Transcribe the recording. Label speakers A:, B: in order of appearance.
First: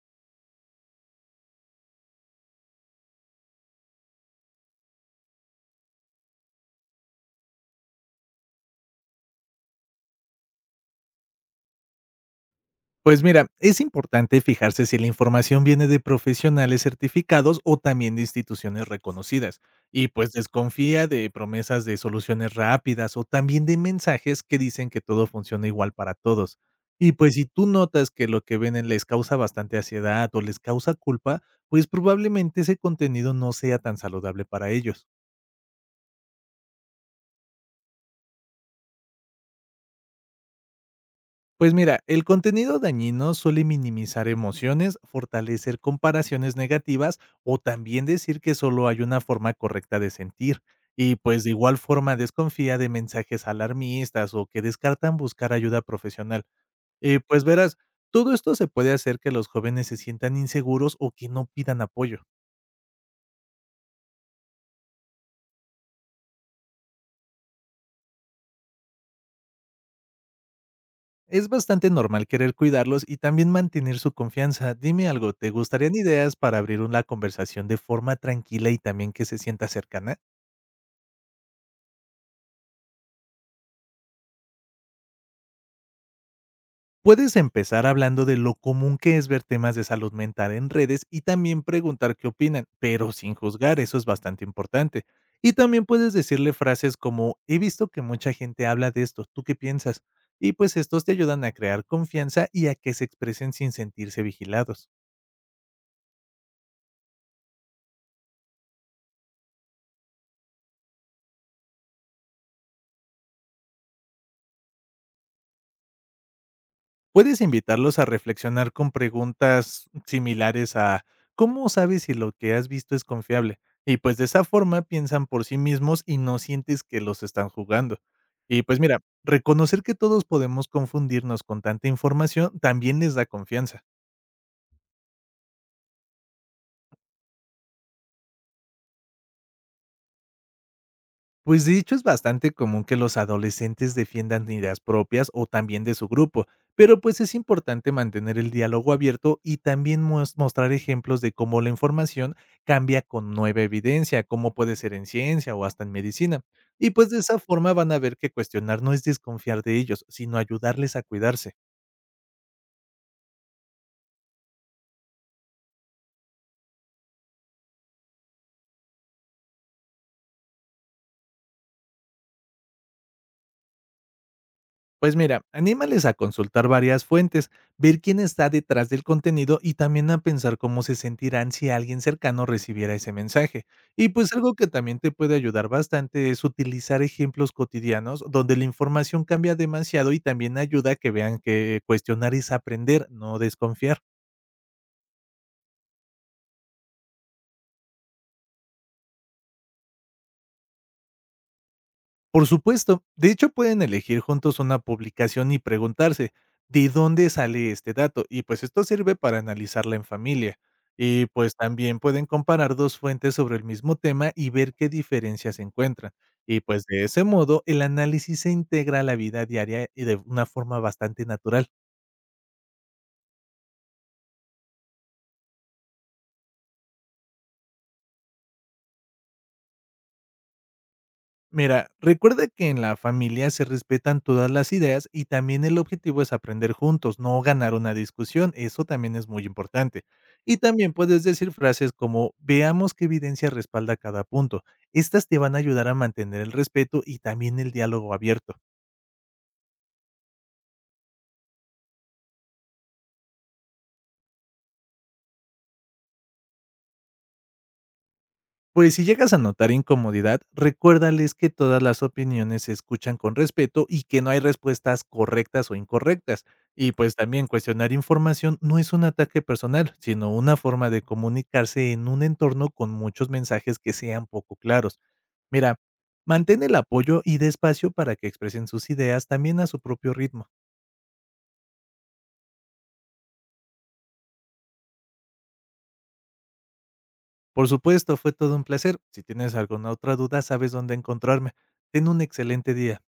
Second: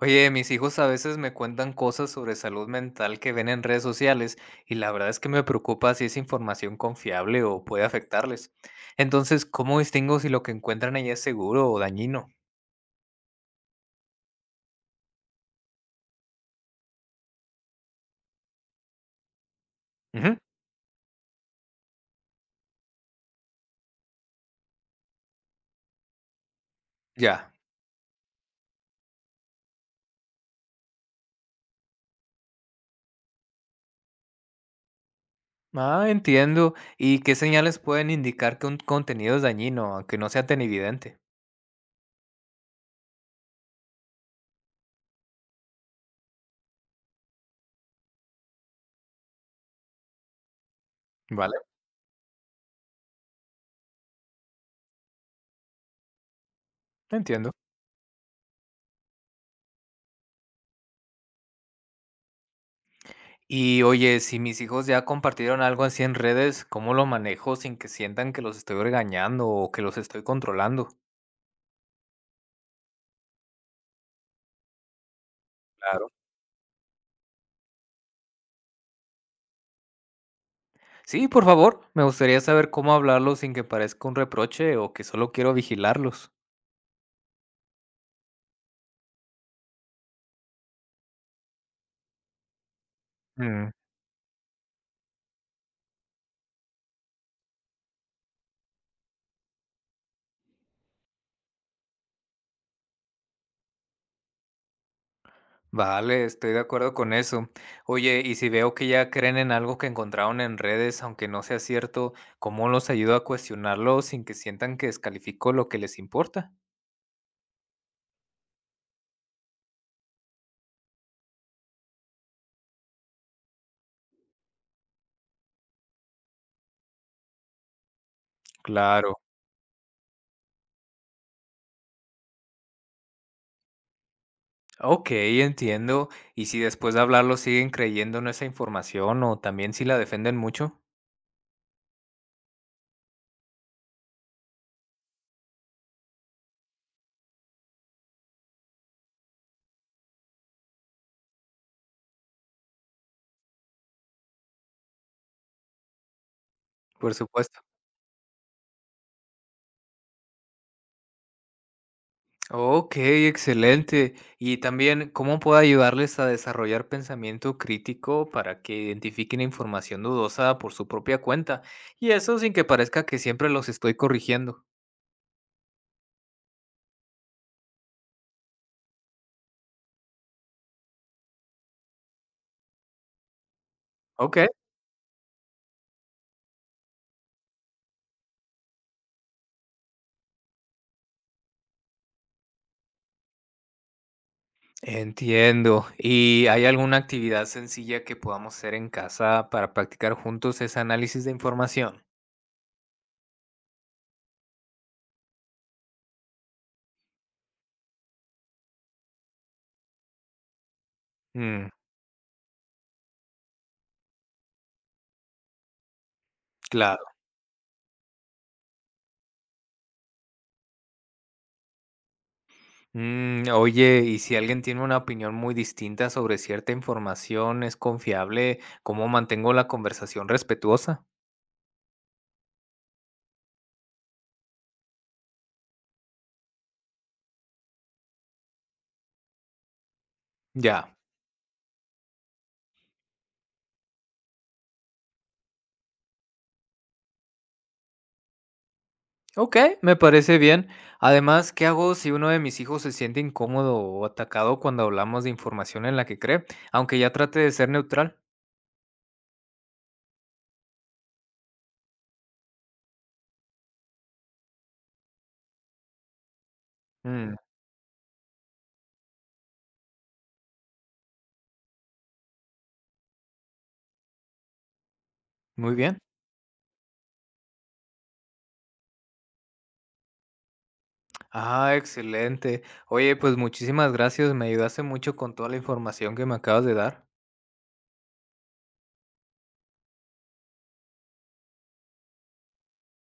A: Oye, mis hijos a veces me cuentan cosas sobre salud mental que ven en redes sociales y la verdad es que me preocupa si es información confiable o puede afectarles. Entonces, ¿cómo distingo si lo que encuentran allí es seguro o dañino?
B: Pues mira, es importante fijarse si la información viene de profesionales certificados o también de instituciones reconocidas. Y pues
A: Ujú.
B: desconfía de promesas de soluciones rápidas o también de mensajes que dicen que todo funciona igual para todos. Y pues si
A: Ya.
B: tú notas que lo que ven les causa bastante ansiedad o les causa culpa, pues probablemente ese contenido no sea tan saludable para ellos.
A: Ah, entiendo. ¿Y qué señales pueden indicar que un contenido es dañino, aunque no sea tan evidente?
B: Pues mira, el contenido dañino suele minimizar emociones, fortalecer comparaciones negativas o también decir que solo hay una forma correcta de sentir. Y pues de
A: Vale,
B: igual forma desconfía de mensajes alarmistas o que descartan buscar ayuda profesional. Y pues
A: entiendo.
B: verás, todo esto se puede hacer que los jóvenes se sientan inseguros o que no pidan apoyo.
A: Y oye, si mis hijos ya compartieron algo así en redes, ¿cómo lo manejo sin que sientan que los estoy regañando o que los estoy controlando?
B: Es bastante normal querer cuidarlos y también mantener su confianza. Dime algo, ¿te gustarían
A: Claro.
B: ideas para abrir una conversación de forma tranquila y también que se sienta cercana?
A: Sí, por favor, me gustaría saber cómo hablarlo sin que parezca un reproche o que solo quiero vigilarlos.
B: Puedes empezar hablando de lo común que es ver temas de salud mental en redes y también preguntar qué opinan, pero sin
A: Mm.
B: juzgar, eso es bastante importante. Y también puedes decirle frases como: he visto que mucha gente habla de esto, ¿tú qué piensas? Y pues estos te ayudan a crear confianza y a que se expresen sin sentirse vigilados.
A: Vale, estoy de acuerdo con eso. Oye, y si veo que ya creen en algo que encontraron en redes, aunque no sea cierto, ¿cómo los ayudo a cuestionarlo sin que sientan que descalifico lo que les importa?
B: Puedes invitarlos a reflexionar con preguntas similares a: ¿cómo sabes si lo que has visto es confiable? Y pues de esa forma piensan por sí mismos y no sientes que los están jugando. Y pues mira,
A: Claro.
B: reconocer que todos podemos confundirnos con tanta información también les da confianza.
A: Ok, entiendo. ¿Y si después de hablarlo siguen creyendo en esa información o también si la defienden mucho?
B: Pues de hecho es bastante común que los adolescentes defiendan ideas propias o también de su grupo, pero pues es importante mantener el diálogo abierto y también mostrar ejemplos de cómo la información cambia con nueva evidencia, como puede ser en ciencia o hasta en medicina. Y pues
A: Por
B: de esa
A: supuesto.
B: forma van a ver que cuestionar no es desconfiar de ellos, sino ayudarles a cuidarse.
A: Okey, excelente. Y también, ¿cómo puedo ayudarles a desarrollar pensamiento crítico para que identifiquen información dudosa por su propia cuenta? Y eso sin que parezca que siempre los estoy corrigiendo.
B: Pues mira, anímales a consultar varias fuentes, ver quién está detrás del contenido y también a pensar cómo se sentirán si alguien cercano recibiera ese mensaje. Y pues
A: Okey,
B: algo que también te puede ayudar bastante es utilizar ejemplos cotidianos donde la información cambia demasiado y también ayuda a que vean que cuestionar es aprender, no desconfiar.
A: entiendo. ¿Y hay alguna actividad sencilla que podamos hacer en casa para practicar juntos ese análisis de información?
B: Por supuesto. De hecho, pueden elegir juntos una publicación y preguntarse: ¿de dónde sale este dato? Y pues esto sirve para analizarla en familia. Y pues
A: Mm.
B: también pueden comparar dos fuentes sobre el mismo tema y ver qué diferencias se encuentran. Y pues
A: Claro.
B: de ese modo, el análisis se integra a la vida diaria y de una forma bastante natural.
A: Mm. Oye, ¿y si alguien tiene una opinión muy distinta sobre cierta información, es confiable? ¿Cómo mantengo la conversación respetuosa?
B: Mira, recuerda que en la familia se respetan todas las ideas y también el objetivo es aprender juntos, no ganar una discusión. Eso también es muy importante. Y
A: Ya.
B: también puedes decir frases como: veamos qué evidencia respalda cada punto. Estas te van a ayudar a mantener el respeto y también el diálogo abierto.
A: Ok, me parece bien. Además, ¿qué hago si uno de mis hijos se siente incómodo o atacado cuando hablamos de información en la que cree, aunque ya trate de ser neutral?
B: Pues si llegas a notar incomodidad, recuérdales que todas las opiniones se escuchan con respeto y que no hay respuestas correctas o incorrectas. Y pues
A: Mm.
B: también cuestionar información no es un ataque personal, sino una forma de comunicarse en un entorno con muchos mensajes que sean poco claros.
A: Muy
B: Mira,
A: bien.
B: mantén el apoyo y despacio para que expresen sus ideas también a su propio ritmo.
A: Ah, excelente. Oye, pues muchísimas gracias, me ayudaste mucho con toda la información que me acabas de dar.
B: Por supuesto, fue todo un placer. Si tienes alguna otra duda, sabes dónde encontrarme. Ten un excelente día.